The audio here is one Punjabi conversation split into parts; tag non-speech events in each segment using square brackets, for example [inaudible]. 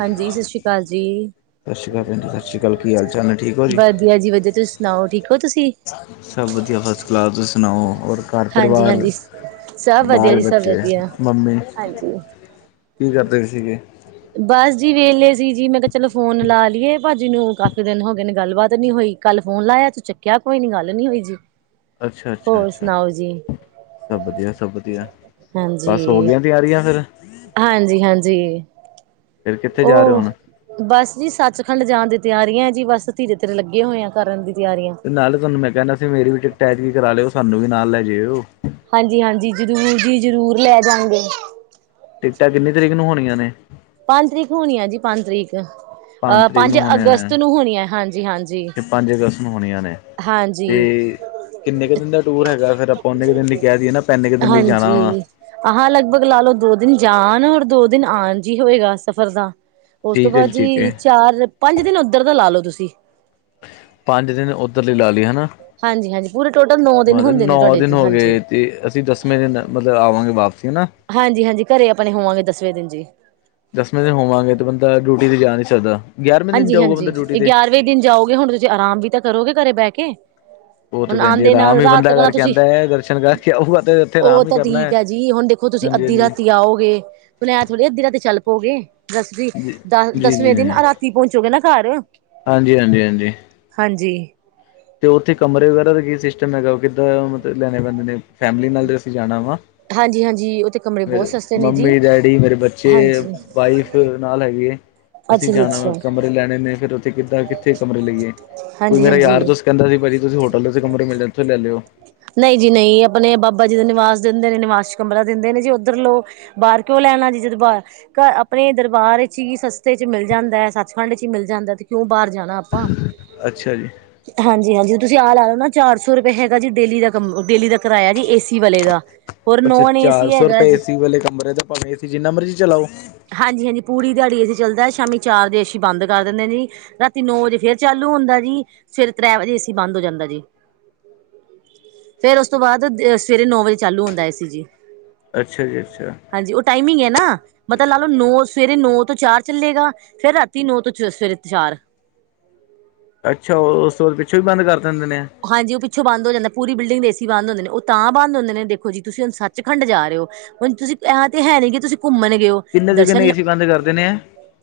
ਹਾਂਜੀ, ਸਸਰੀਕਾਲ ਜੀ। ਸ਼ਸ਼ੀਕਾਲ ਜੀ ਸਸੀਕਾਲ ਕੀ ਹਾਲ-ਚਾਲ ਨੇ ਠੀਕ ਹੋ ਜੀ। ਵਧੀਆ ਜੀ ਵਧੀਆ। ਤੁਸੀਂ ਸੁਣਾਓ ਠੀਕ ਹੋ ਤੁਸੀਂ? ਸਭ ਵਧੀਆ ਫਸਟ ਕਲਾਸ। ਤੁਸੀਂ ਸੁਣਾਓ? ਔਰ ਘਰ ਹਾਂਜੀ ਪਰਿਵਾਰ ਹਾਂਜੀ ਸਭ ਵਧੀਆ ਜੀ ਸਭ ਬਾਲ-ਬੱਚੇ, ਵਧੀਆ ਮੰਮੀ ਹਾਂਜੀ ਕੀ ਕਰਦੇ ਸੀਗੇ? ਬਸ ਜੀ ਵੇਹਲੇ ਸੀ ਜੀ। ਮੈਂ ਕਿਹਾ ਚਲੋ ਫੋਨ ਲਾ ਲਈਏ ਭਾਜੀ ਨੂੰ ਕਾ- ਕਾਫੀ ਦਿਨ ਹੋ ਗਏ ਨੇ ਗੱਲਬਾਤ ਨੀ ਹੋਈ। ਕੱਲ ਫੋਨ ਲਾਇਆ ਤੂੰ ਚੱਕਿਆ ਕੋਈ ਨੀ। ਗੱਲ ਨੀ ਹੋਈ ਜੀ। ਅੱਛਾ ਅੱਛਾ ਹੋਰ ਅੱਛਾ। ਸੁਣਾਓ ਜੀ ਸਭ ਵਧੀਆ ਸਭ ਵਧੀਆ। ਬਸ ਹਾਂਜੀ ਹੋਗੀਆ ਤਿਆਰੀਆਂ ਫਿਰ। ਹਾਂਜੀ ਹਾਂਜੀ। ਫਿਰ ਕਿੱਥੇ ਜਾ ਰਹੇ ਹੋ ਉਹ ਹੁਣ ਤੇ ਬਸ ਜੀ ਸੱਚਖੰਡ ਜਾਣ ਦੀ ਤਿਆਰੀ ਆ ਜੀ। ਬਸ ਧੀਰੇ-ਧੀਰੇ ਲੱਗੇ ਹੋਏ ਆ ਕਰਨ ਦੀ ਤਿਆਰੀਆਂ। ਤੇ ਨਾਲੇ ਤਾਹਨੂੰ ਮੈਂ ਕਹਿੰਦਾ ਸੀ, ਮੇਰੀ ਵੀ ਟਿਕਟ ਐਦੀ ਹੀ ਕਰਾ ਲਿਓ ਸਾਨੂੰ ਵੀ ਨਾਲ ਲੈ ਜਿਓ। ਹਾਂਜੀ- ਹਾਂਜੀ। ਜ਼ਰੂਰ ਜੀ ਜ਼ਰੂਰ ਲੈ ਜਾ ਗੇ। ਟਿਕਟਾਂ ਕਿੰਨੀ ਤਰੀਕ ਨੂੰ ਹੋਣੀਆਂ ਨੇ? ਪੰਜ ਤਰੀਕ ਹੋਣੀ ਆ ਜੀ ਪੰਜ ਤਰੀਕ ਅਹ ਤਰੀਕ ਪੰਜ ਨੂੰ ਹੋਣੀਆਂ ਅਗਸਤ ਨੇ ਨੂੰ ਹੋਣੀਆਂ ਹਾਂਜੀ- ਹਾਂਜੀ। ਤੇ ਪੰਜ ਅਗਸਤ ਨੂੰ ਹੋਣੀਆਂ ਨੇ ਹਾਂਜੀ। ਤੇ ਕਿੰਨੇ ਕੁ ਦਿਨ ਦਾ ਟੂਰ ਹੈਗਾ। ਫਿਰ ਆਪਾਂ ਨੇ ਕੁ ਦਿਨ ਲਈ ਕਹਿ ਦਈਏ ਨਾ ਆਪਾ ਇਨੇ ਕੁ ਦਿਨ ਲਈ ਜਾਣਾ ਵਾ। ਆਹ ਲਗਭਗ ਲਾ ਲਓ ਦੋ ਦਿਨ ਜਾਣ ਔਰ ਦੋ ਦਿਨ ਆਉਣ ਜੀ ਹੋਏਗਾ ਸਫ਼ਰ ਦਾ ਉਸ ਤੋਂ ਠੀਕ ਹੈ ਬਾਅਦ ਠੀਕ ਜੀ ਹੈ ਚਾਰ ਪੰਜ ਦਿਨ ਉੱਧਰ ਦਾ ਲਾ ਲੋੋ ਤੁਸੀਂ। ਪੰਜ ਦਿਨ ਉੱਧਰ ਲਈ ਲਾ ਲਈ ਹਨਾ। ਹਾਂਜੀ ਹਾਂਜੀ ਪੂਰੇ ਟੋਟਲ ਨੌ ਦਿਨ ਮਤਲਬ ਹੁੰਦੇ ਨੇ ਨੌ ਤੁਹਾਡੇ ਦਿਨ ਜੀ ਹੋ ਹਾਂਜੀ ਗਏ ਤੇ ਅਸੀਂ ਦੱਸ ਵੇ ਦਿਨ ਮਤਲਬ ਆਵਾਂਗੇ ਵਾਪਸੀ ਹੈਨਾ ਹਾਂਜੀ -ਹਾਂਜੀ ਘਰੇ ਆਪਣੇ ਹੋਵਾਂਗੇ ਦਸਵੇਂ ਦਿਨ ਜੀ। ਦਸਵੇਂ ਦਿਨ ਹੋਵਾਂਗੇ ਤੇ ਬੰਦਾ ਡਿਓਟੀ ਤੇ ਜਾ ਨਹੀਂ ਸਕਦਾ ਗਿਆਰਵੇਂ ਦਿਨ ਹਾਂਜੀ ਜਾਊਗਾ ਬੰਦਾ ਹਾਂਜੀ ਡਿਊਟੀ ਤੇ। ਗਿਆਰਵੇਂ ਦਿਨ ਜਾਓਗੇ ਹੁਣ ਤੁਸੀਂ ਆਰਾਮ ਵੀ ਤਾਂ ਕਰੋਗੇ ਘਰੇ ਬਹਿ ਕੇ। [inaudible] ਉਹ ਤੇ ਹੁਣ ਭੈਣ ਜੀ ਆਉਂਦੇ ਆਰਾਮ ਨਾਲ ਹੀ ਰਾਤ ਬੰਦਾ ਤੱਕ ਨਾ ਕਰਕੇ ਤੁਸੀਂ ਆਦਾ ਏ ਦਰਸ਼ਨ ਕਰਕੇ ਆਊਗਾ ਤੇ ਇੱਥੇ ਆਰਾਮ ਹੀ ਕਰਨਾ ਏ। ਓ ਤੁਸੀਂ ਅੱਧੀ ਰਾਤੀ ਆਓਗੇ ਫਿਰ ਆਏ ਥੋੜ੍ਹੀ ਆ ਅੱਧੀ ਰਾਤੀ ਚੱਲ ਪੋ ਗਏ ਦਸਵੀ ਦਸਵੇਂ ਦਿਨ ਜੀ-ਜੀ-ਜੀ, ਰਾਤੀ ਕੀ ਪਹੁੰਚੋਗੇ ਨਾ ਘਰ ਹਾਂਜੀ-ਹਾਂਜੀ-ਹਾਂਜੀ। [inaudible] ਹਾਂਜੀ। ਤੇ ਉੱਥੇ ਕਮਰੇ ਵਗੈਰਾ ਦਾ ਕੀ ਸਿਸਟਮ ਹੈਗਾ ਕਿੱਦਾਂ ਮਤਲਬ ਲੈਣੇ ਪੈਂਦੇ ਨੇ ਫੈਮਲੀ ਨਾਲ ਅਸੀਂ ਜਾਣਾ ਵਾ। ਹਾਂਜੀ ਹਾਂਜੀ ਉਹ ਤੇ ਕਮਰੇ ਬਹੁਤ ਸਸਤੇ [inaudible] ਨੇ ਜੀ ਮੰਮੀ, ਡੈਡੀ, ਮੇਰੇ ਬੱਚੇ, ਹਾਂਜੀ ਵਾਈਫ। ਤੇ ਨਾਲ ਹੈਗੇ ਅਸੀਂ ਅੱਛਾ ਜੀ ਜਾਣਾ ਵਾ ਅੱਛਾ ਕਮਰੇ ਲੈਣੇ ਨੇ ਫਿਰ ਉੱਥੇ ਕਿੱਦਾਂ ਕਿ ਉੱਥੇ ਕਮਰੇ ਲਈਏ ਕੋਈ ਹਾਂਜੀ ਮੇਰਾ ਯਾਰ ਹਾਂਜੀ ਦੋਸਤ ਕਹਿੰਦਾ ਵੀ ਭਾਜੀ ਤੁਸੀਂ ਹੋਟਲ ਦੇ ਵਿੱਚ ਕਮਰੇ ਮਿਲਦੇ ਆ ਉੱਥੋ ਲੈ ਲਿਓ। ਨਹੀਂ ਜੀ ਨਹੀਂ ਆਪਣੇ ਬਾਬਾ ਜੀ ਦਾ ਨਿਵਾਸ ਦਿੰਦੇ ਨੇ ਨਿਵਾਸ 'ਚ ਕਮਰਾ ਦਿੰਦੇ ਨੇ ਜੀ ਉੱਧਰ ਲੋਕ ਬਾਹਰ ਕਿਉਂ ਲੈਣਾ ਜੀ ਜਦੋਂ ਬਾਰ ਘ ਆਪਣੇ ਦਰਬਾਰ 'ਚ ਹੀ ਸਸਤੇ 'ਚ ਮਿਲ ਜਾਂਦਾ, ਸੱਚਖੰਡ 'ਚ ਹੀ ਮਿਲ ਜਾਂਦਾ ਹੈ ਤੇ ਕਿਉਂ ਬਾਹਰ ਜਾਣਾ ਆਪਾ ਅੱਛਾ ਜੀ [inaudible] ਹਾਂਜੀ -ਹਾਂਜੀ ਤੁਸੀਂ ਆ ਲਾਉ ਨਾ ਚਾਰ ਸੌ ਰੁਪਈਏ ਹੈਗਾ ਜੀ ਡੇਲੀ ਦਾ ਕੰਮ ਡੇਲੀ ਦਾ ਕਿਰਾਇਆ ਜੀ ਏ ਸੀ ਵਾਲੇ ਦਾ। ਹੋਰ ਅੱਛਾ ਨੋਨ ਚਾਰ ਏਸੀ ਸੌ ਹੈਗਾ ਰੁਪਏ ਏ ਜੀ। ਸੀ ਵਾਲੇ ਕਮਰੇ ਦਾ ਭਾਵੇਂ ਏ ਸੀ ਜਿੰਨਾ ਮਰਜ਼ੀ ਚਲਾਓ। ਹਾਂਜੀ -ਹਾਂਜੀ ਪੂਰੀ ਦਿਹਾੜੀ ਏ ਸੀ ਚੱਲਦਾ ਸ਼ਾਮੀ ਚਾਰ ਵਜੇ ਏ ਸੀ ਬੰਦ ਕਰ ਦਿੰਦੇ ਆ ਜੀ। ਰਾਤੀ ਨੌ ਵਜੇ ਫੇਰ ਚਾਲੂ ਹੁੰਦਾ ਜੀ ਸਵੇਰੇ ਤ੍ਰੈ ਵਜੇ ਏਸੀ ਬੰਦ ਹੋ ਜਾਂਦਾ ਜੀ। ਫਿਰ ਉਸ ਤੋਂ ਬਾਅਦ ਦ ਸਵੇਰੇ ਨੌ ਵਜੇ ਚਾਲੂ ਹੁੰਦਾ ਏ ਸੀ ਜੀ। ਅੱਛਾ ਜੀ ਅੱਛਾ। ਹਾਂਜੀ ਉਹ ਟਾਈਮਿੰਗ ਐ ਨਾ ਮਤਲਬ ਲਾ ਲਓ ਨੌ ਸਵੇਰੇ ਨੌ ਤੋਂ ਚਾਰ ਚੱਲੇਗਾ ਫਿਰ ਰਾਤੀ ਨੌ ਤੋਂ 'ਚ ਸਵੇਰੇ ਚਾਰ ਅੱਛਾ ਉਸ ਤੋਂ ਬਾਅਦ ਪਿੱਛੋਂ ਵੀ ਬੰਦ ਕਰ ਦਿੰਦੇ ਨੇ। ਹਾਂਜੀ ਉਹ ਪਿੱਛੋਂ ਬੰਦ ਹੋ ਜਾਂਦਾ ਪੂਰੀ ਬਿਲਡਿੰਗ ਦੇ ਏ ਸੀ ਬੰਦ ਹੁੰਦੇ ਨੇ ਉਹ ਤਾਂ ਬੰਦ ਹੁੰਦੇ ਨੇ ਦੇਖੋ ਜੀ ਤੁਸੀਂ ਹੁਣ ਸੱਚਖੰਡ ਜਾ ਰਹੇ ਹੋ। ਹੁਣ ਤੁਸੀਂ ਆ ਤੇ ਹੈਨੀ ਕਿ ਤੁਸੀਂ ਘੁੰਮਣ ਗਏ ਹੋ। ਕਿੰਨੇ ਦੇ ਕਿੰਨੇ ਦਰਸ਼ਨ ਏ ਸੀ ਬੰਦ ਕਰ ਦਿੰਨੇ ਆ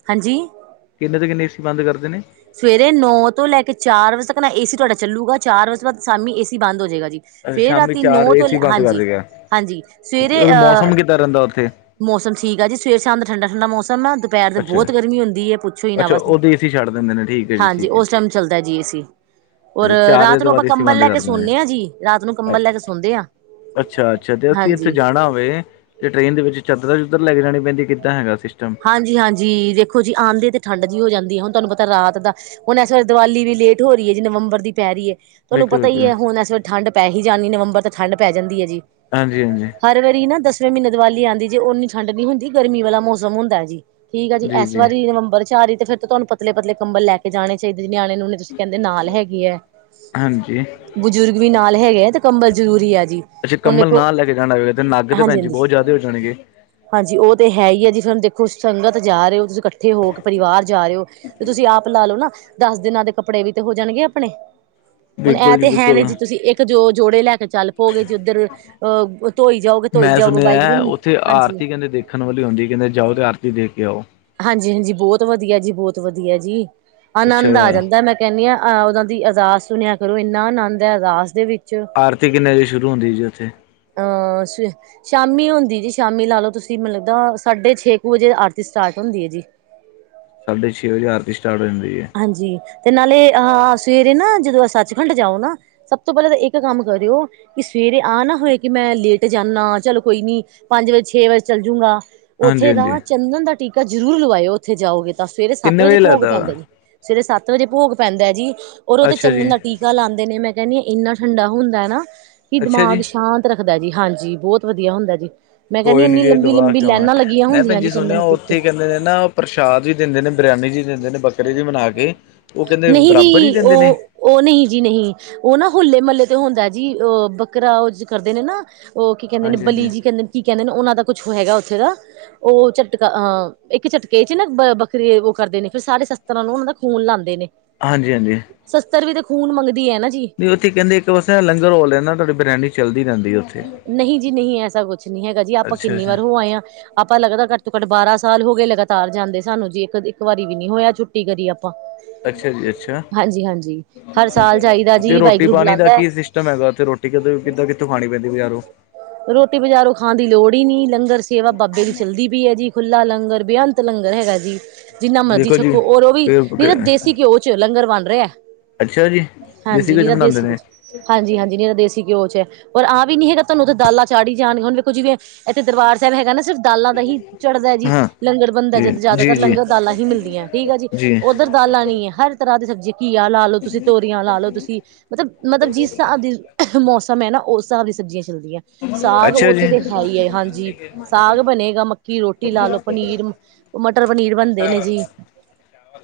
ਹਾਂਜੀ [inaudible] ਕਿੰਨੇ ਦੇ ਕਿੰਨੇ ਏ ਸੀ ਬੰਦ ਕਰਦੇ ਨੇ ਸਵੇਰੇ ਨੌ ਤੋਂ ਲੈ ਕੇ ਚਾਰ ਵਜੇ ਤੱਕ ਨਾ ਏ ਸੀ ਤੁਹਾਡਾ ਚੱਲੂਗਾ ਚਾਰ ਵਜੇ ਤੋ ਬਾਅਦ ਸ਼ਾਮੀ ਏ ਸੀ ਬੰਦ ਹੋ ਜਾਏਗਾ ਜੀ। ਅੱਛਾ ਫਿਰ ਸ਼ਾਮੀ ਰਾਤੀ ਚਾਰ ਨੌ ਤੋਂ ਏਸੀ ਬੰਦ ਕਰ ਹਾਂਜੀ ਦੇਗਾ -ਹਾਂਜੀ ਠੀਕ ਸਵੇਰੇ ਉਦੋਂ ਅਹ ਮੌਸਮ ਕਿੱਦਾਂ ਰਹਿੰਦਾ ਉੱਥੇ ਮੌਸਮ ਠੀਕ ਆ ਜੀ ਸਵੇਰ, ਸ਼ਾਮ ਦਾ ਠੰਡਾ- ਠੰਡਾ ਮੌਸਮ ਆ ਦੁਪਹਿਰ ਦੇ ਅੱਛਾ ਬਹੁਤ ਗਰਮੀ ਹੁੰਦੀ ਏ ਪੁੱਛੋ ਹੀ ਨਾ ਅੱਛਾ ਬਸ ਉਹਦੇ ਏਸੀ ਛੱਡ ਦਿੰਦੇ ਨੇ ਠੀਕ ਹੈ ਜੀ ਹਾਂਜੀ ਠੀਕ ਹੈ ਉਸ ਟਾਈਮ ਚੱਲਦਾ ਜੀ ਏ ਸੀ। ਔਰ ਚਾਰ ਵਜੇ ਰਾਤ ਤੋਂ ਨੂੰ ਆਪਾਂ ਬਾਅਦ ਏਸੀ ਕੰਬਲ ਬੰਦ ਲੈ ਕੇ ਕਰ ਦਿੰਦੇ ਸਾਉਨੇ ਆ ਜੀ ਰਾਤ ਨੂੰ ਕੰਬਲ ਲੈ ਕੇ ਸੌਦੇ ਆ। ਅੱਛਾ-ਅੱਛਾ ਤੇ ਅਸੀਂ ਉੱਥੇ ਜਾਣਾ ਹੋਵੇ ਤੇ ਟਰੇੇਨ ਦੇ ਵਿੱਚ ਚੱਦਰਾ-ਚੂਧਰ ਲੈ ਕੇ ਜਾਣੀ ਪੈਂਦੀ ਕਿੱਦਾਂ ਹੈਗਾ ਸਿਸਟਮ ਹਾਂਜੀ-ਹਾਂਜੀ ਦੇਖੋ ਜੀ, ਆਂਦੇ ਤੇ ਠੰਡ ਜੇਹੀ ਹੋ ਜਾਂਦੀ ਆ ਹੁਣ ਤੁਹਾਨੂੰ ਪਤਾ ਰਾਤ ਦਾ ਹੁਣ ਐਸ ਵੇਲੇ ਦੀਵਾਲੀ ਵੀ ਲੇਟ ਹੋ ਰਹੀ ਹੈ ਜੀ ਨਵੰਬਰ ਦੀ ਪੈ ਰਹੀ ਐ। ਤੁਹਾਨੂੰ ਬਿਲਕੁਲ ਪਤਾ ਹੀ ਬਿਲਕੁਲ ਹੈ ਹੁਣ ਇਸ ਵੇਲੇ ਠੰਡ ਪੈ ਹੀ ਜਾਣੀਏ ਨਵੰਬਰ ਤੋਂ ਠੰਡ ਪੈ ਜਾਂਦੀ ਐ ਜੀ। ਹਾਂਜੀ-ਹਾਂਜੀ। ਹਰ ਵਾਰੀ ਨਾ ਦਸਵੇਂ ਮਹੀਨੇ ਦੀਵਾਲੀ ਆਉਦੀ ਜੇ ਓਨੀ ਠੰਡ ਨਹੀਂ ਹੁੰਦੀ ਗਰਮੀ ਵਾਲਾ ਮੌਸਮ ਹੁੰਦਾ ਜੀ। ਠੀਕ ਆ ਜੀ, ਇਸ ਵਾਰੀ ਨਵੰਬਰ ਚ ਆ ਰਹੀ ਤੇ ਫਿਰ ਤਾਂ ਤੁਹਾਨੂੰ ਪਤਲੇ-ਪਤਲੇ ਕੰਬਲ ਲੈ ਕੇ ਜਾਣੇ ਚਾਹੀਦੇ ਨੇ ਨਿਆਣੇ -ਨੀਓਨੇ ਤੁਸੀਂ ਕਹਿੰਦੇ ਨਾਲ ਹੈਗੇ ਐ, ਹਾਂਜੀ ਬਜ਼ੁਰਗ ਵੀ ਨਾਲ ਹੈਗੇ ਐ ਤੇ ਕੰਬਲ ਜਰੂਰੀ ਆ ਜੀ। ਅੱਛਾ, ਹੁਣ ਕੰਬਲ ਵੇਖੋ ਨਾਲ ਲੈ ਜਾਣਾ ਹੋਵੇਗਾ ਤੇ ਨੱਗ ਤੇ ਭੈਣ ਜੀ ਹਾਂਜੀ-ਹਾਂਜੀ ਬਹੁਤ ਜ਼ਿਆਦੇ ਹੋ ਜਾਣਗੇ। ਹਾਂਜੀ, ਉਹ ਤੇ ਹੈ ਈ ਜੀ ਫਿਰ ਹੁਣ ਦੇਖੋ ਸੰਗਤ ਜਾ ਰਹੇ ਹੋ ਤੁਸੀਂ ਇਕੱਠੇ ਹੋ ਕੇ ਪਰਿਵਾਰ ਜਾ ਰਹੇ ਹੋ ਤੁਸੀਂ ਆਪ ਲਾ ਲਓ ਨਾ ਦੱਸ ਦਿਨਾਂ ਦੇ ਕੱਪੜੇ ਵੀ ਤੇ ਹੋ ਜਾਣਗੇ ਆਪਣੇ, ਹੁਣ ਇਹ ਬਿਲਕੁਲ ਤੇ ਹੈ ਬਿਲਕੁਲ ਨ ਜੀ ਤੁਸੀਂ ਇੱਕ ਜੋ ਜੋੜੇ ਲੈ ਕੇ ਚੱਲ ਪੋਓਗੇ ਜੇ ਉੱਧਰ, ਅਹ ਧੋਈ ਜਾਓਗੇ, ਧੋਈ ਮੈਂ ਜਾਓਗੇ ਵਾਹਿਗੁਰੂ ਸੁਣਿਆ ਨੂੰ ਉੱਥੇ ਹਾਂਜੀ। ਆਰਤੀ ਕਹਿੰਦੇ ਦੇਖਣ ਵਾਲੀ ਹੁੰਦੀ ਕਹਿੰਦੇ ਜਾਓ ਅਤੇ ਆਰਤੀ ਦੇਖ ਕੇ ਆਓ। ਹਾਂਜੀ-ਹਾਂਜੀ ਬਹੁਤ ਵਧੀਆ ਜੀ, ਬਹੁਤ ਵਧੀਆ ਜੀ ਅੱਛਾ ਆਨੰਦ ਆ ਜਾਂਦਾ ਮੈਂ ਕਹਿਣੀ ਆ ਆਹ ਉਹਨਾਂ ਦੀ ਅਰਦਾਸ ਸੁਣਿਆ ਕਰੋ, ਇੰਨਾ ਆਨੰਦ ਹੈ ਅਰਦਾਸ ਦੇ ਵਿੱਚ ਆਰਤੀ ਕਿੰਨੇ ਵਜੇ ਸ਼ੁਰੂ ਹੁੰਦੀ ਹੈ ਜੀ ਉੱਥੇ। ਅ ਸਵੇ ਸ਼ਾਮੀ ਹੁੰਦੀ ਜੀ, ਸ਼ਾਮੀ ਲਾ ਲਓ, ਤੁਸੀਂ ਮਤਲਬ ਸਾਢੇ ਛੇ ਕ ਵਜੇ ਆਰਤੀ ਸਟਾਰਟ ਹੁੰਦੀ ਐ ਜੀ। ਸਾਢੇ ਛੇ ਵਜੇ ਆਰਤੀ ਸਟਾਰਟ ਜਾਂਦੀ ਐ। ਹਾਂਜੀ, ਤੇ ਨਾਲੇ, ਅਹ ਸਵੇਰੇ ਨਾ ਜਦੋਂ ਸੱਚਖੰਡ ਜਾਓ ਨਾ ਸਭ ਤੋਂ ਪਹਿਲਾਂ ਤਾਂ ਇੱਕ ਕੰਮ ਕਰਿਓ ਕਿ ਸਵੇਰੇ ਆ ਨਾ ਹੋਏ ਕਿ ਮੈਂ ਲੇਟ ਜਾਂਨਾਂ, ਚਲੋ ਕੋਈ ਨੀ ਪੰਜ ਵਜੇ, ਛੇ ਵਜੇ ਚਲ ਜੂ ਗਾ। ਹਾਂਜੀ ਓਥੇ ਦਾ ਹਾਂਜੀ ਚੰਦਨ ਦਾ ਟੀਕਾ ਜ਼ਰੂਰ ਲਵਾਇਓ ਉੱਥੇ ਜਾਓਗੇ ਤਾਂ, ਸਵੇਰੇ ਸੱਤ ਕਿੰਨੇ ਵਜੇ ਭੋਗ ਲੱਗਦਾ ਵਾ ਪੈਂਦਾ ਜੀ। ਸਵੇਰੇ ਸੱਤ ਵਜੇ ਭੋਗ ਪੈਂਦਾ ਜੀ, ਔਰ ਉਹ ਤੇ ਅੱਛਾ ਚੰਦਨ ਜੀ ਦਾ ਟੀ ਕਾ ਲਾਂਦੇ ਨੇ, ਮੈਂ ਕਹਿੰਨੀ ਆਂ ਇੰਨਾ ਠੰਡਾ ਹੁੰਦਾ ਨਾ ਕਿ ਅੱਛਾ ਦਿਮਾਗ ਜੀ ਸ਼ਾਂਤ ਰੱਖਦਾ ਜੀ, ਹਾਂਜੀ, ਬਹੁਤ ਵਧੀਆ ਹੁੰਦਾ ਜੀ। ਮੈਂ ਕਹਿੰਦੀ ਕੋਈ ਨੀ ਇੰਨੀ ਜੀ ਲੰਬੀ ਲਵਾ ਲੰਬੀ ਕੇ ਆਵਾਂ, ਲਾਈਨਾਂ ਲੱਗੀਆਂ ਮੈਂ ਭੈਣ ਹੁੰਦੀਆਂ ਜੀ ਚੰਦਨ ਸੁਣਿਆ ਦੇ ਟੀਕੇ ਓਥੇ ਕਹਿੰਦੇ ਨੇ ਨਾ ਪ੍ਰਸ਼ਾਦ ਵੀ ਦਿੰਦੇ ਨੇ, ਬਰਿਆਨੀ ਜੀਦਿੰਦੇ ਨੇ ਬੱਕਰੇ ਦੀ ਬਣਾ ਕੇ ਉਹ ਕਹਿੰਦੇ ਨਹੀਂ ਬਰਾਬਰ ਈ ਜੀ ਦਿੰਦੇ ਨੇ? ਉਹ ਉਹ ਨਹੀਂ ਜੀ ਨਹੀਂ, ਉਹ ਹੌਲੇ-ਮੱਲੇ ਤੇ ਹੁੰਦਾ ਜੀ, ਅ ਬੱਕਰਾ ਅ ਜ ਕਰਦੇ ਨੇ ਨਾ। ਉਹ ਕੀ ਕਹਿੰਦੇ ਨੇ ਹਾਂਜੀ ਬਲੀ ਹਾਂਜੀ ਜੀ ਕਹਿੰਦੇ ਨੇ ਕੀ ਕਹਿੰਦੇ ਨੇ ਉਹਨਾਂ ਦਾ ਕੁੱਛ ਹੈਗਾ ਉੱਥੇ ਦਾ ਉਹ ਝਟਕਾ ਅਹ ਇੱਕ ਝਟਕੇ 'ਚ' ਨਾ ਵੱਖਰੀ ਉਹ ਕਰਦੇ ਨੇ ਫਿਰ ਸਾਰੇ ਸ਼ਸਤਰਾਂ ਨੂੰ ਉਹਨਾ ਦਾ ਖੂਨ ਲਾਂਦੇ' ' [unintelligible] ਹਾਂਜੀ-ਹਾਂਜੀ। ਸ਼ਸਤਰ ਵੀ ਤੇ ਖੂਨ ਮੰਗਦੀ ਐ ਨਾ ਜੀ। ਉੱਥੇ ਕਹਿੰਦੇ ਇੱਕ ਵਸ ਲੰਗਰ ਓ ਲੈਂਦਾ ਤੁਹਾਡੀ ਬਰਿਆਨੀ ਚੱਲਦੀ ਰਹਿੰਦੀ ਆ ਓਥੇ। ਨਹੀਂ ਜੀ ਨਹੀਂ, ਐਸਾ ਕੁੱਛ ਨਹੀਂ ਹੈਗਾ ਜੀ, ਆਪਾਂ ਅੱਛਾ ਕਿੰਨੀ ਅੱਛਾ ਵਾਰੋਂ ਹੋ ਆਏ ਆ। ਆਪਾਂ ਲੱਗਦਾ ਘੱਟ ਤੋਂ ਘੱਟ ਬਾਰਾਂ ਸਾਲ ਹੋ ਗਏ ਲਗਾਤਾਰ ਜਾਂਦੇ ਸਾਨੂੰ ਜੀ। ਇੱਕ, ਇੱਕ ਵਾਰੀ ਵੀ ਨੀ ਹੋਇਆ ਛੁੱਟੀ ਕਰੀ ਆਪਾਂ। ਅੱਛਾ ਜੀ ਅੱਛਾ। ਹਾਂਜੀ ਹਾਂਜੀ ਹਰ ਸਾਲ ਜਾਈਦਾ ਤੇ ਜੀ ਵਾਹਿਗੁਰੂ ਰੋਟੀ-ਪਾਣੀ ਦਾ ਬੁਲਾਉਂਦਾ ਕੀ ਹੈ। ਸਿਸਟਮ ਹੈਗਾ ਓਥੇ ਰੋਟੀ ਠੀਕਾ, ਕਿੱਦਾਂ, ਕਿਥੋਂ ਖਾਣੀਂ ਪੈਂਦੀ ਬਾਜਾਰੋਂ? ਰੋਟੀ ਬਾਜ਼ਾਰੋਂ ਖਾਣ ਦੀ ਲੋੜ ਈ ਨੀ, ਲੰਗਰ ਸੇਵਾ ਬਾਬੇ ਦੀ ਚੱਲਦੀ ਪਈ ਐ ਜੀ, ਖੁੱਲ੍ਹਾ ਲੰਗਰ, ਬੇਅੰ ਤ ਲੰਗਰ ਹੈਗਾ ਜੀ। ਜਿੰਨਾ ਮਰਜ਼ੀ ਦੇਖੋ ਜੀ ਛੱਕੋ ਔਰ ਉਹ ਵੀ ਨਹੀਂ ਨਾ ਫਿਰ ਦੇਸੀ ਘਿਓ ਚ ਲੰਗਰ ਬਣ ਰਿਹਾ। ਅੱਛਾ ਜੀ ਦੇਸੀ ਹਾਂਜੀ, ਘਿਓ ਚ ਨਿਰਾ ਬਣਾਉਂਦੇ ਦੇਸੀ ਕੁਝ। ਨੇ ਹਾਂਜੀ-ਹਾਂਜੀ, ਨਿਰਾ ਦੇਸੀ ਘਿਓ 'ਚ' ਪਰ ਆਹ ਵੀ ਨੀ ਹੈਗਾ ਤੁਹਾਨੂੰ ਉੱਥੇ ਦਾਲਾਂ ਚਾੜੀ ਜਾਣ। ਹੁਣ ਦੇਖੋ ਜਿਵੇਂ ਤੇ ਦਰਬਾਰ ਸਾਬ ਹੈਗਾ ਨਾ ਸਿਰਫ ਦਾਲਾਂ ਦਾ ਹੀ, ਚੜ੍ਹਦਾ ਜੀ। ਹਾਂ ਲੰਗਰ ਬਣਦਾ, ਜੀ ਜਦ ਜੀ ਜ਼ਿਆਦਾਤਰ ਜੀ ਲੰਗਰ ਦਾਲਾਂ ਹੀ ਮਿਲਦੀਆਂ, ਠੀਕ ਆ ਜੀ। ਉੱਧਰ ਦਾਲਾਂ ਨੀ ਹਰ ਤਰ੍ਹਾਂ ਦੀ ਸਬਜ਼ੀ ਘੀਆ ਲਾ ਲਓ ਤੁਸੀਂ, ਤੋਰੀਆਂ ਲਾ ਲਓ ਤੁਸੀਂ ਮਤਲਬ, ਮਤਲਬ ਜਿਸ ਹਿਸਾਬ ਦੀ ਮੌਸਮ ਹੈ ਨਾ, ਉਸ ਹਿਸਾਬ ਦੀਆਂ ਸਬਜ਼ੀਆਂ ਚੱਲਦੀਆਂ। ਸਾਗ ਅੱਛਾ ਉੱਥੇ ਜੀ ਤੇ ਹੈ ਹੀ ਐ। ਹਾਂਜੀ, ਸਾਗ ਬਣੇਗਾ, ਮੱਕੀ ਰੋਟੀ ਲਾ ਲਓ, ਪਨੀਰ। ਉਹ ਮਟਰ ਪਨੀਰ ਬਣਦੇ ਨੇ ਜੀ।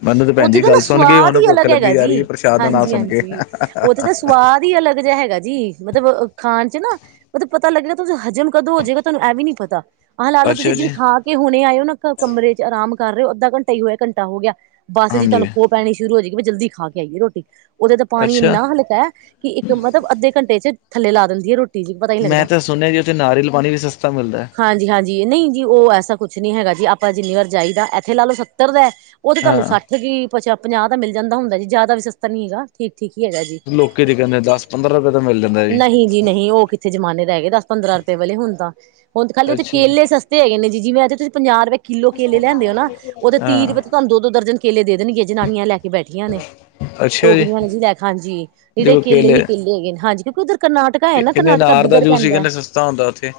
ਮੈਨੂੰ ਤੇ ਭੈਣ ਉੱਥੇ ਜੀ ਤਾਂ ਨਾ ਗੱਲ ਸੁਣ ਕੇ ਸੁਆਦ ਹੁਣ ਈ ਭੁੱਖ ਅਲੱਗ ਲੱਗੀ ਹੈਗਾ ਜਾ ਜੀ, ਰਹੀ ਹੈ ਪ੍ਰਸ਼ਾਦ ਦਾ ਨਾਂ ਹਾਂਜੀ ਸੁਣ ਕੇ। -ਹਾਂਜੀ। ਉੱਥੇ ਤਾਂ ਸੁਆ ਵੀ ਅਲੱਗ ਜਿਹਾ ਹੈਗਾ ਜੀ, ਮਤਲਬ ਖਾਣ 'ਚ ਨਾ ਮਤਲਬ ਪਤਾ ਲੱਗਣਾ ਤੁ ਹਜ਼ਮ ਕਦੋਂ ਹੋ ਜਾਏਗਾ, ਤੁਹਾਨੂੰ ਇਹ ਵੀ ਨੀ ਪਤਾ, ਹਾਂ ਲਾ ਲਓ ਅੱਛਾ ਤੁਸੀਂ ਜੀ, ਜਿਵੇਂ ਖਾ ਕਿ ਹੁਣੇ ਆਏ ਓ ਨਾ, ਕਮਰੇ ਚ ਆਰਾਮ ਕਰ ਰਹੇ ਓ ਅੱਧਾ ਘੰਟਾ ਹੀ ਹੋਇਆ, ਘੰਟਾ ਹੋ ਗਿਆ, ਬੱਸ 'ਚ ਹਾਂਜੀ ਤੁਹਾਨੂੰ ਖੋ ਪੈਣੀ ਸ਼ੁਰੂ ਹੋ ਜਾਏਗੀ, ਵੀ ਜਲਦੀ ਖਾ ਕੇ ਆਈਏ ਰੋਟੀ, ਉਹਦਾ ਤਾਂ ਪਾਣੀ ਅੱਛਾ। ਇੰਨਾ ਹਲਕਾ। ਕਿ ਇੱਕ ਮਤਲਬ ਅੱਧੇ ਘੰਟੇ 'ਚ ਥੱਲੇ ਲਾ ਦਿੰਦੀ ਐ ਰੋਟੀ। ਜੀ ਪਤਾ ਹੀ ਨੀ ਲੱਗਦਾ। ਮੈਂ ਤਾਂ ਸੁਣਿਆ ਜੀ, ਉੱਥੇ ਨਾਰੀਅਲ ਪਾਣੀ ਵੀ ਸਸਤਾ ਮਿਲਦਾ। ਹਾਂਜੀ-ਹਾਂਜੀ ਨਹੀਂ ਜੀ, ਉਹ ਐਸਾ ਕੁੱਛ ਨੀ ਹੈਗਾ ਜੀ ਆਪਾਂ ਜਿੰਨੀ ਵਾਰ ਜਾਈਦਾ ਇੱਥੇ ਲਾ ਲਓ ਸੱਤਰ ਦਾ। ਉਹ ਤਾਂ ਤੁਹਾਨੂੰ ਹਾਂ, ਸੱਠ ਵੀ ਪਛਾ -ਪੰਜਾਹ ਦਾ ਮਿਲ ਜਾਂਦਾ ਹੁੰਦਾ, ਜੀ ਜ਼ਿਆਦਾ ਵੀ ਸਸਤਾ ਨਹੀਂ ਹੈਗਾ, ਠੀਕ -ਠੀਕ ਈ ਹੈਗਾ ਜੀ। ਲੋਕੀਂ ਤੇ ਕਹਿੰਦੇ ਦਸ -ਪੰਦਰਾਂ ਰੁਪਏ ਦਾ ਮਿਲਦਾ। ਨਹੀਂ ਜੀ ਨਹੀਂ, ਉਹ ਕਿੱਥੇ ਜਮਾਨੇ ਦਾ ਹੈਗੇ ਦਸ ਪੰਦਰਾਂ ਰੁਪਏ ਵਾਲੇ ਹੁਣ ਤਾਂ, ਹੁਣ ਖਾਲੀ ਓਥੇ ਅੱਛਾ ਜੀ, ਕੇਲੇ ਸਸ ਤੇ ਹੈਗੇ ਨੇ ਜੀ। ਜਿਵੇਂ ਅੱਜ ਤੁਸੀਂ ਪੰਜਾਹ ਰੁਪਏ ਕਿੱਲੋ ਕੇਲੇ ਲੈਂਦੇ ਹੋ ਨਾ, ਓਥੇ ਤੀਹ ਹਾਂ ਦੇ ਤੁਹਾਨੂੰ ਦੋ -ਦੋ ਦਰਜਨ ਕੇਲੇ ਦੇਣਗੇ, ਜਨਾਨੀਆਂ ਲੈ ਕੇ ਬੈਠੀਆਂ ਨੇ। ਅੱਛਾ ਜੀ। ਟੋਕਰੀਆਂ ਵਾਲੇ ਜ ਲੈਕ, ਹਾਂਜੀ। ਜਿਹੜੇ ਕੇਲੇ ਹੀ ਕੇਲੇ ਹੈਗੇ ਨੇ, ਹਾਂਜੀ, ਕਿਉਂਕਿ ਉੱਧਰ ਕਰਨਾਟ ਪਤਾ ਹੈ ਤੇ ਨਾ ਕਹਿੰਦੇ ਕਰਨਾਟਕਾ ਅਨਾਰ ਦਾ ਬਿੱਧਰ ਜੂਸ ਹੀ ਪੈਂਦਾ, ਕਹਿੰਦੇ ਸਸਤਾ ਹੁੰਦਾ ਉੱਥੇ।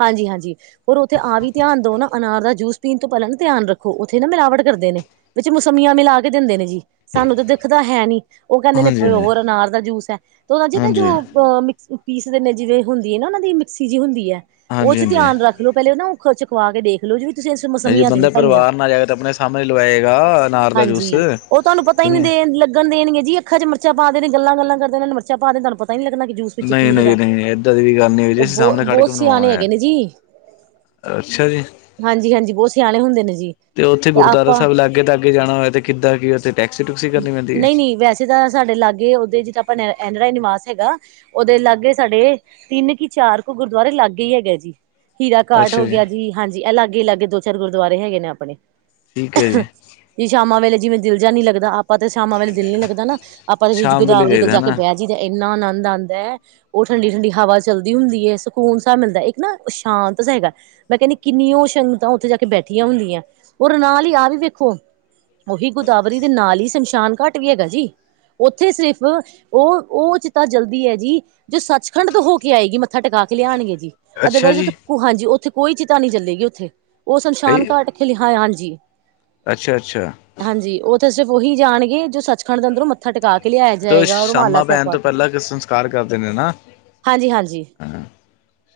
ਹਾਂਜੀ- ਹਾਂਜੀ। ਹੋਰ ਉੱਥੇ ਆ ਵੀ ਧਿਆਨ ਦਿਓ ਨਾ, ਅਨਾਰ ਦਾ ਜੂਸ ਪੀਣ ਤੋਂ ਪਹਿਲਾਂ ਵੀ ਧਿਆਨ ਰੱਖੋ, ਉੱਥੇ ਨਾ ਮਿਲਾਵਟ ਕਰਦੇ ਨੇ। ਵਿੱਚ ਮੋਸੰਮੀਆਂ ਮਿਲਾ ਕੇ ਦਿੰਦੇ ਨੇ ਜੀ। ਸਾਨੂੰ ਤਾਂ ਦਿਖਦਾ ਹੈਨੀ, ਉਹ ਕਹਿੰਦੇ ਨੇ ਹਾਂਜੀ ਹਾਂਜੀ, ਪਿਓਰ ਅਨਾਰ ਦਾ ਜੂਸ ਆ ਤੇ ਉਹਦਾ ਜੀ ਨਾ ਜੋ ਹਾਂਜੀ। ਅਹ ਮਿਕ ਪੀਸਦੇ ਨੇ ਜਿਵੇਂ ਹੁੰਦੀ ਨਾ ਉਹਨਾਂ ਦੀ ਮਿਕਸੀ ਜਿਹੀ ਹੁੰਦੀ, ਉਹ ਹਾਂਜੀ 'ਚ ਹਾਂਜੀ, ਧਿਆਨ ਰੱ ਪਹਿਲੋ-ਪਹਿਲੇ ਨਾ ਉਹ ਖਵਾ ਕੇ ਦੇਖਲਓ, ਜਿਵੇਂ ਤੁਸੀਂ ਇਸ 'ਚ ਜੇ ਮਸਮੀਆਂ ਤੇ ਨੀ ਬੰਦਾ ਪਾਈਆਂ, ਪਰਿਵਾਰ ਨਾਲ ਜਾਏਗਾ ਤਾਂ ਆਪਣੇ ਸਾਹਮਣੇ ਲਵਾਏਗਾ ਅਨਾਰ ਦਾ ਹਾਂਜੀ ਜੂਸ। ਉਹ ਤੁਹਾਨੂੰ ਪਤਾ ਨੀ ਨਹੀਂ ਦੇ ਲੱਗਣ ਦੇਣਗੇ ਜੀ, ਅੱਖਾਂ 'ਚ ਮਿਰਚਾਂ ਪਾ ਦੇ ਨੇ ਗੱਲਾਂ-ਗੱਲਾਂ ਕਰਦੇ, ਉਹਨਾਂ ਮਿਰਚਾਂ ਪਾ ਦੇਣ ਤੁਹਾਨੂੰ ਪਤ ਨਹੀਂ-ਨਹੀਂ ਇਦਾ ਦੀ ਕੋਈ ਗੱਲ ਨੀ ਜੀ, ਉਹ ਅਸੀਂ ਬਹੁ ਸਾਹਮਣੇ ਖੜ ਕੇ ਬਹੁਤ ਸਿਆਣੇ ਬਣਵਾਵਾਂਗੇ ਹੈ। ਹੈਗੇ ਨੇ ਜੀ ਅੱਛਾ ਜੀ, ਹਾਂਜੀ ਹਾਂਜੀ ਬਹੁਤ ਸਿਆਣੇ ਹੁੰਦੇ ਨੇ ਜੀ ਤੇ ਉੱਥੇ ਗੁਰਦੁਆਰਾ ਆਪਾਂ ਸਾਹਿਬ ਲਾਗੇ ਤੱਕ ਅੱਗੇ ਜਾਣਾ ਹੋਇਆ ਤੇ ਕਿੱਦਾਂ ਕੀ ਉਥੇ? ਨਹੀਂ-ਨਹੀਂ ਵੈਸੇ ਤਾਂ ਸਾਡੇ ਲਾਗੇ ਓਦੇ ਜਿੱਦਾਂ ਆਪਾਂ ਐਨਰਾਏ ਨਿਵਾਸ ਹੈਗਾ। ਉਹਦੇ ਲਾਗੇ ਸਾਡੇ, ਤਿੰਨ ਕੁ ਚਾਰ ਗੁਰਦੁਆਰੇ ਲਾਗੇ ਹੀ ਹੈਗੇ ਜੀ। ਹੀਰਾ ਘਾਟ ਹੋ ਗਿਆ ਜੀ, ਹਾਂਜੀ, ਲਾਗੇ-ਲਾਗੇ ਦੋ ਚਾਰ ਗੁਰਦੁਆਰੇ ਹੈਗੇ ਨੇ ਆਪਣੇ। ਠੀਕ ਹੈ ਜੀ ਜੀ ਸ਼ਾਮੇ ਵੇਲੇ ਜਿਵੇਂ ਦਿਲ ਜਾਹਾ ਨੀ ਲਗਦਾ, ਅਪ ਆਪਾਂ ਤੇ ਸ਼ਾਮਾਂ ਵੇਲੇ ਦਿਲ ਨੀ ਲੱਗਦਾ ਨਾ, ਆਪਾਂ ਸ਼ਾਮ ਵੇਲੇ ਗੋਦਾਵਰੀ ਕੋਲ ਜਾਈਦਾ ਜਾ ਕੇ ਹਨਾ ਬਹਿ ਜਾਏਦਾ, ਇੰਨਾ ਆਨੰਦ ਆਦਾ। ਉਹ ਠੰਡੀ-ਠੰਡੀ ਹਵਾ ਚੱਲਦੀ ਹੁੰਦੀ ਏ, ਸਕੂਨ ਸਾ ਮਿਲਦਾ, ਇੱਕ ਨਾ ਸ਼ਾਂਤ ਹੈਗਾ। ਮੈਂ ਕਹਿੰਦੀ ਕਿੰਨੀਆਂ ਉਹ ਛੰਗਤਾਂ ਉੱਥੇ ਜਾ ਕੇ ਬੈਠੀਆਂ ਹੁੰਦੀਆਂ, ਉਹ ਨਾਲ ਹੀ ਆਹ ਵੀ ਵੇਖੋ। ਉਹੀ ਗੋਦਾਵਰੀ ਦੇ ਨਾਲ ਈ ਸ਼ਮਸ਼ਾਨ ਘਾਟ ਵੀ ਹੈਗਾ ਜੀ। ਉੱਥੇ ਸਿਰਫ ਉਹ, ਉਹ ਚਿਤਾ ਜਲਦੀ ਆ ਜੀ। ਦੇ ਸੱਚ-ਖੰਡ ਤੋਂ ਹੋ ਕੇ ਆਏਗੀ, ਮੱਥਾ ਟਿਕਾ ਕੇ ਲਿਆਉਣਗੇ ਜੀ। ਅੱਛਾ ਅਦਰਵਾਈਜ਼ ਉਥੇ ਜੀ ਹਾਂਜੀ ਉੱਥੇ ਕੋਈ ਚਿਤਾ ਨਹੀਂ ਚੱਲੇਗੀ ਉੱਥੇ ਉਹ ਸ਼ਮਸ਼ਾਨ ਘਾਟ ਵਿੱਚ ਲਿਖਿਆ, ਹਾਂਜੀ। ਅੱਛਾ-ਅੱਛਾ। ਹਾਂਜੀ, ਉਥੇ ਸਿਰਫ ਉਹੀ ਜਾਣਗੇ ਜੋ ਸੱਚ-ਖੰਡ ਦੇ ਅੰਦਰੋਂ, ਮੱਥਾ ਟਕਾ ਕੇ ਲਿਆਇਆ ਤੇ ਜਾਏਗਾ, ਰੁਮਾਲਾ ਸ਼ਾਮਾਂ ਸਾਹਿਬ ਪੈਣ ਪਾ ਤੋਂ ਕੇ, ਪਹਿਲਾਂ ਸੰਸਕਾਰ ਕਰਦੇ ਨੇ ਨਾ ਹਾਂਜੀ-ਹਾਂਜੀ।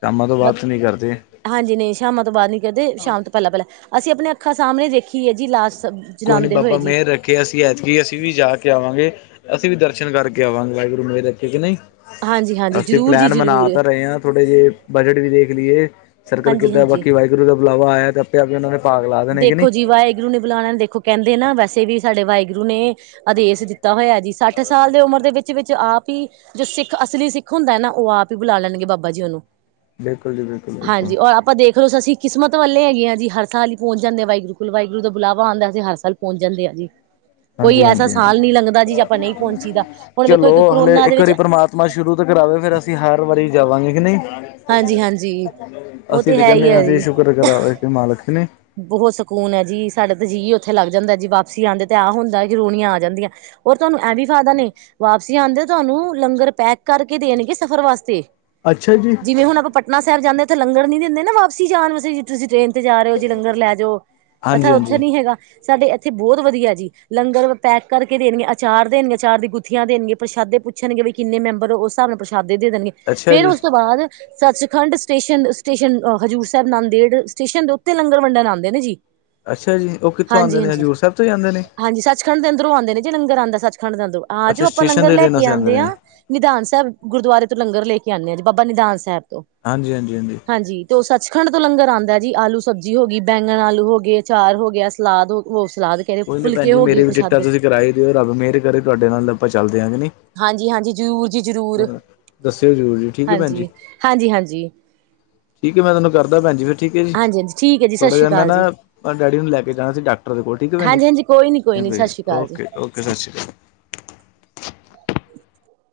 ਸ਼ਾਮਾਂ ਤੋਂ ਮ ਬਾਅਦ ਤੇ ਨੀ ਕਰਦੇ। ਹਾਂਜੀ, ਨਹੀਂ ਸ਼ਾਮਾਂ ਤੋਂ ਬਾਅਦ ਨੀ ਕਰਦੇ ਸ਼ਾਮ ਤੋਂ ਪਹਿਲਾਂ ਪਹਿਲਾਂ ਅਸੀਂ ਆਪਣੇ ਅੱਖਾਂ ਸਾਹਮਣੇ ਦੇੇਖੀ ਆ ਜੀ ਲਾਸ਼। ਕੋਈ ਨੀ ਜਲਾਂਦੇ ਬਾਬਾ ਹੋਏ ਜੀ। ਮੇਹਰ ਰੱ ਖੇ ਕਿ ਅਸੀਂ ਐਤਕੀ ਅਸੀਂ ਵੀ ਜਾ ਕੇ ਆਵਾਂਗੇ, ਅਸੀਂ ਵੀ ਦਰਸ਼ਨ ਕਰਕੇ ਆਵਾਂਗੇ ਵਾਹਿਗੁਰੂ ਮੇਹਰ ਰੱਖੀ ਕੇ ਨਹੀਂ। ਹਾਂਜੀ-ਹਾਂਜੀ ਅਸੀਂ ਜ਼ਰੂਰ ਜੀ ਪਲੈਨ ਬਣਾ ਜ਼ਰੂਰ ਤਾਂ ਰਹੇ ਆ ਥੋੜੇ ਜੇ। ਬਜਟ ਵੀ ਦੇਖ ਲਈਏ ਸਰਕਲ ਕਿੱਦਾ ਹਾਂਜੀ-ਹਾਂਜੀ। ਬਾਕੀ ਵਾਹਿਗੁਰੂ ਦਾ ਬੁਲਾਵਾ ਆਇਆ ਤੇ ਆਪੇ ਆਪ ਉਹ ਨੇ ਭਾਗ ਲਾ ਦੇਣੇ ਕਿ ਨਹੀਂ ਦੇਖੋ ਜੀ ਵਾਹਿਗੁਰੂ ਨੇ ਬੁਲਾਣਾ ਦੇਖੋ ਕਹਿੰਦੇ ਨਾ ਵੈਸੇ ਵੀ ਸਾਡੇ ਵਾਹਿਗੁਰੂ ਨੇ। ਆਦੇਸ਼ ਦਿੱਤਾ ਹੋਇਆ ਜੀ ਸੱਠ ਸਾਲ ਦੀ ਉਮਰ ਦੇ ਵਿੱਚ-ਵਿੱਚ ਆਪ। ਪੀ ਜੋ ਸਿੱਖ ਅਸਲੀ ਸਿੱਖ ਹੁੰਦਾ ਨਾ ਉਹ ਆਪ ਹੀ ਬੁਲਾ ਲੈਣਗੇ ਬਾਬਾ ਜੀ ਉਹਨੂੰ ਬਿਲਕੁਲ ਜੀ, ਬਿਲਕੁਲ-ਬਿਲਕਲ। ਹਾਂਜੀ ਔਰ ਆਪਾਂ ਦੇਖਲੋ ਸਸੀਂ ਕਿਸਮਤ ਵੱਲੇ ਹੈਗੇ ਆ ਜੀ ਹਰ ਸਾਲ ਹੀ ਪਹੁੰਚ ਜਾਂਦੇ ਵਾਹਿਗੁਰੂ ਵਾਹਿਗੁਰੂ ਦਾ ਬੁਲਾਵਾ ਆਦਾ ਅਸੀਂ ਹਰ ਸਾਲ ਪਹੁੰਚ ਜਾਂਦੇ ਆ ਜੀ ਕੋਈ ਹਾਂਜੀ ਐਸਾ ਹਾਂਜੀ ਸਾਲ ਹਾਂਜੀ ਨੀ ਲੰਘਦਾ ਜੀਂਦੇ 'ਚ ਆਪਾਂ ਨਹੀਂ ਪਹੁੰਚੀ ਦਾ ਹੁਣ ਵੇਖੋ ਇੱਕ ਕਰੋਨਾ ਦੇ ਵਿੱਚ। ਮਾਂ ਸ਼ੁਰੂ ਤੋਂ ਕਰਾਵੇ ਫੇਰ ਅਸੀਂ ਹਰ ਵਾਰੀ ਜਾਵਾਂਗੇ ਕਿ ਨਹੀਂ। ਹਾਂਜੀ ਹਾਂਜੀ ਉਹ ਅਸੀਂ ਤੇ ਹੈ ਕਹਿੰਦੇ ਹੀ ਆ ਹੈ ਅਸੀਂ ਜੀ ਸ਼ੁਕਰ ਕਰਾਵੇਂ ਕਿ ਮਾਲਕ ਨਹੀਂ। ਬਹੁਤ ਸਕੂਨ ਆ ਜੀ ਸਾਡੇ ਤਾਂ ਜੀਅ ਇੱਕ ਉੱਥੇ ਲੱਗ ਦਾ ਜੀ ਵਾਪਸੀ ਆਉਂਦੇ ਤੇ ਆਹ ਹੁੰਦਾ ਜਨੂਨੀਆਂ ਆ ਜਾਂਦੀਆਂ। ਔਰ ਤੁਹਾਨੂੰ ਐ ਵੀ ਫਾਇਦਾ ਨੇ ਵਾਪਸੀ ਆਉਂਦੇ ਤੁਹਾਨੂੰ ਲੰਗਰ ਪੈਕ ਕਰਕੇ ਦੇਣਗੇ ਸਫ਼ਰ ਵਾਸਤੇ। ਅੱਛਾ ਜੀ ਜਿਵੇਂ ਆਪਾਂ ਹੁਣ ਪਟਨਾ ਸਾਹਿਬ ਜਾਨੇ ਉਥੇ ਲੰਗਰ ਨੀ ਦਿੰਦੇ ਨਾ ਵਾਪਸੀ ਜਾਣ ਵਸੇ ਜੇ ਤੁਸੀਂ ਟ੍ਰੇਨ ਤੇ ਜਾ ਰਹੇ ਹੋ? ਜੀ ਲੰਗਰ ਲੈ ਜਾਓ ਹਾਂਜੀ ਅੱਛਾ ਉੱਥੇ ਹਾਂਜੀ ਨੀ ਹੈਗਾ। ਸਾਡੇ ਇੱਥੇ ਬਹੁਤ ਵਧੀਆ ਜੀ ਲੰਗਰ ਪੈਕ ਕਰਕੇ ਦੇਣਗੇ, ਅਚਾਰ ਦੇਣਗੇ, ਅਚਾਰ ਦੀ ਗੁੱਥੀਆਂ ਦੇਣਗੇ, ਪ੍ਰਸ਼ਾਦੇ ਪੁੱਛਣਗੇ ਵੀ ਕਿੰਨੇ ਮੈਂਬਰ ਹੋ ਉਸ ਹਿਸਾਬ ਨਾਲ ਪ੍ਰਸ਼ਾਦੇ ਦੇਣਗੇ। ਅੱਛਾ ਫੇਰ ਜੀ ਉਸ ਤੋਂ ਬਾਅਦ ਸੱਚ-ਖੰਡ ਸਟੇਸ਼ਨ-ਸਟੇਸ਼ਨ ਹਜ਼ੂਰ ਸਾਹਿਬ ਨੰਦੇੜ ਸਟੇਸ਼ਨ ਦੇ ਉੱ ਤੇ ਲੰਗਰ ਵੰਡਣ ਆਂਦੇ ਨੇ ਜੀ ਅੱਛਾ ਜੀ, ਉਹ ਕਿੱਥੋਂ ਹਾਂਜੀ ਆਂਦੇ ਨੇ ਹਾਂਜੀ ਹਜ਼ੂਰ ਸਾਹਿਬ ਤੋਂ ਹੀ ਆਦੇ ਨੇ। ਹਾਂਜੀ ਸੱਚ-ਖੰਡ ਦੇ ਅਦਰੋਂ ਆਉਦੇ ਨੇ ਜੇ ਲੰਗਰ ਆਉਂਦਾ ਸੱਚ-ਖੰਡ ਦੇ ਅੰਦਰੋਂ ਆ ਜੋ ਅੱਛਾ ਆਪਾਂ ਸਟੇਸ਼ਨ ਲੰਗਰ ਦੇ ਲੈ ਦਿਨ ਕੇ ਅਸੀਂ ਆਉਂਦੇ ਆਂਦੇ ਆ। ਨੇ ਨਿਧਾਨ ਸਾਹਿਬ ਗੁਰਦੁਆਰੇ ਤੋਂ ਲੰਗਰ ਲੈ ਕੇ ਆਨੇ ਜੀ ਬਾਬਾ ਨਿਧਾਨ ਸਾਹਿਬ ਤੋਂ ਹਾਂਜੀ -ਹਾਂਜੀ- ਹਾਂਜੀ। ਹਾਂਜੀ, ਤੇ ਉਹ ਸੱਚਖੰਡ ਤੋਂ ਲੰਗਰ ਆਂਦਾ ਜੀ ਆਲੂ ਸਬਜ਼ੀ ਹੋ ਗਈ ਬੈਂਗਣ ਆਲੂ ਹੋ ਗਏ, ਆਚਾਰ ਹੋ ਗਿਆ, ਸਲਾਦ ਹੋ ਓਹ ਸਲਾਦ ਕਹਿ ਰਹੇ ਕੋਈ ਨੀ ਫੁਲਕੇ ਭੈਣਜੀ ਹੋ ਮੇਰੀ ਗਏ ਵੀ ਟਿਕਟਾਂ ਪ੍ਰਸ਼ਾਦੇ ਤੁਸੀਂ ਕਰਾਈ ਦਿਓ। ਰੱਬ ਮਿਹਰ ਕਰੇ ਤਾਂ ਤੁਹਾਡੇ ਨਾਲ ਆਪਾਂ ਚੱਲਦੇ ਆ ਕੁ ਨਹੀਂ। ਹਾਂਜੀ- ਹਾਂਜੀ ਜ਼ਰੂਰ ਜੀ ਜ਼ਰੂਰ ਦੱਸਿਓ ਜ਼ਰੂਰ ਜੀ ਠੀਕ ਹੈ ਭੈਣ ਜੀ ਹਾਂਜੀ, ਹਾਂਜੀ- ਹਾਂਜੀ। ਠੀਕ ਏ, ਮੈਂ ਤੁਹਾਨੂੰ ਕਰਦਾ ਭੈਣ ਜੀ ਫਿਰ ਠੀਕ ਏ ਜੀ ਹਾਂਜੀ ਠੀਕ ਹੈ ਜੀ ਸਤਿ ਥੋੜ੍ਹਾ ਸ਼੍ਰੀ ਜਿਹਾ ਮੈਂ ਅਕਾਲ ਜੀ ਨਾ ਡੈਡੀ ਨੂੰ ਲੈ ਕੇ ਜਾਣਾ ਸੀ। ਡਾਕਟਰ ਦੇ ਕੋਲ ਠੀਕ ਏ ਭੈਣ ਜੀ, ਹਾਂਜੀ ਹਾਂਜੀ ਕੋਈ ਨੀ ਕੋਈ ਨੀ ਚੰਗਾ ਸਤਿ ਜੀ ਸ਼੍ਰੀ ਅਕਾਲ ਓਕੇ ਓਕੇ ਸਤਿ ਸ਼੍ਰੀ ਅਕਾਲ।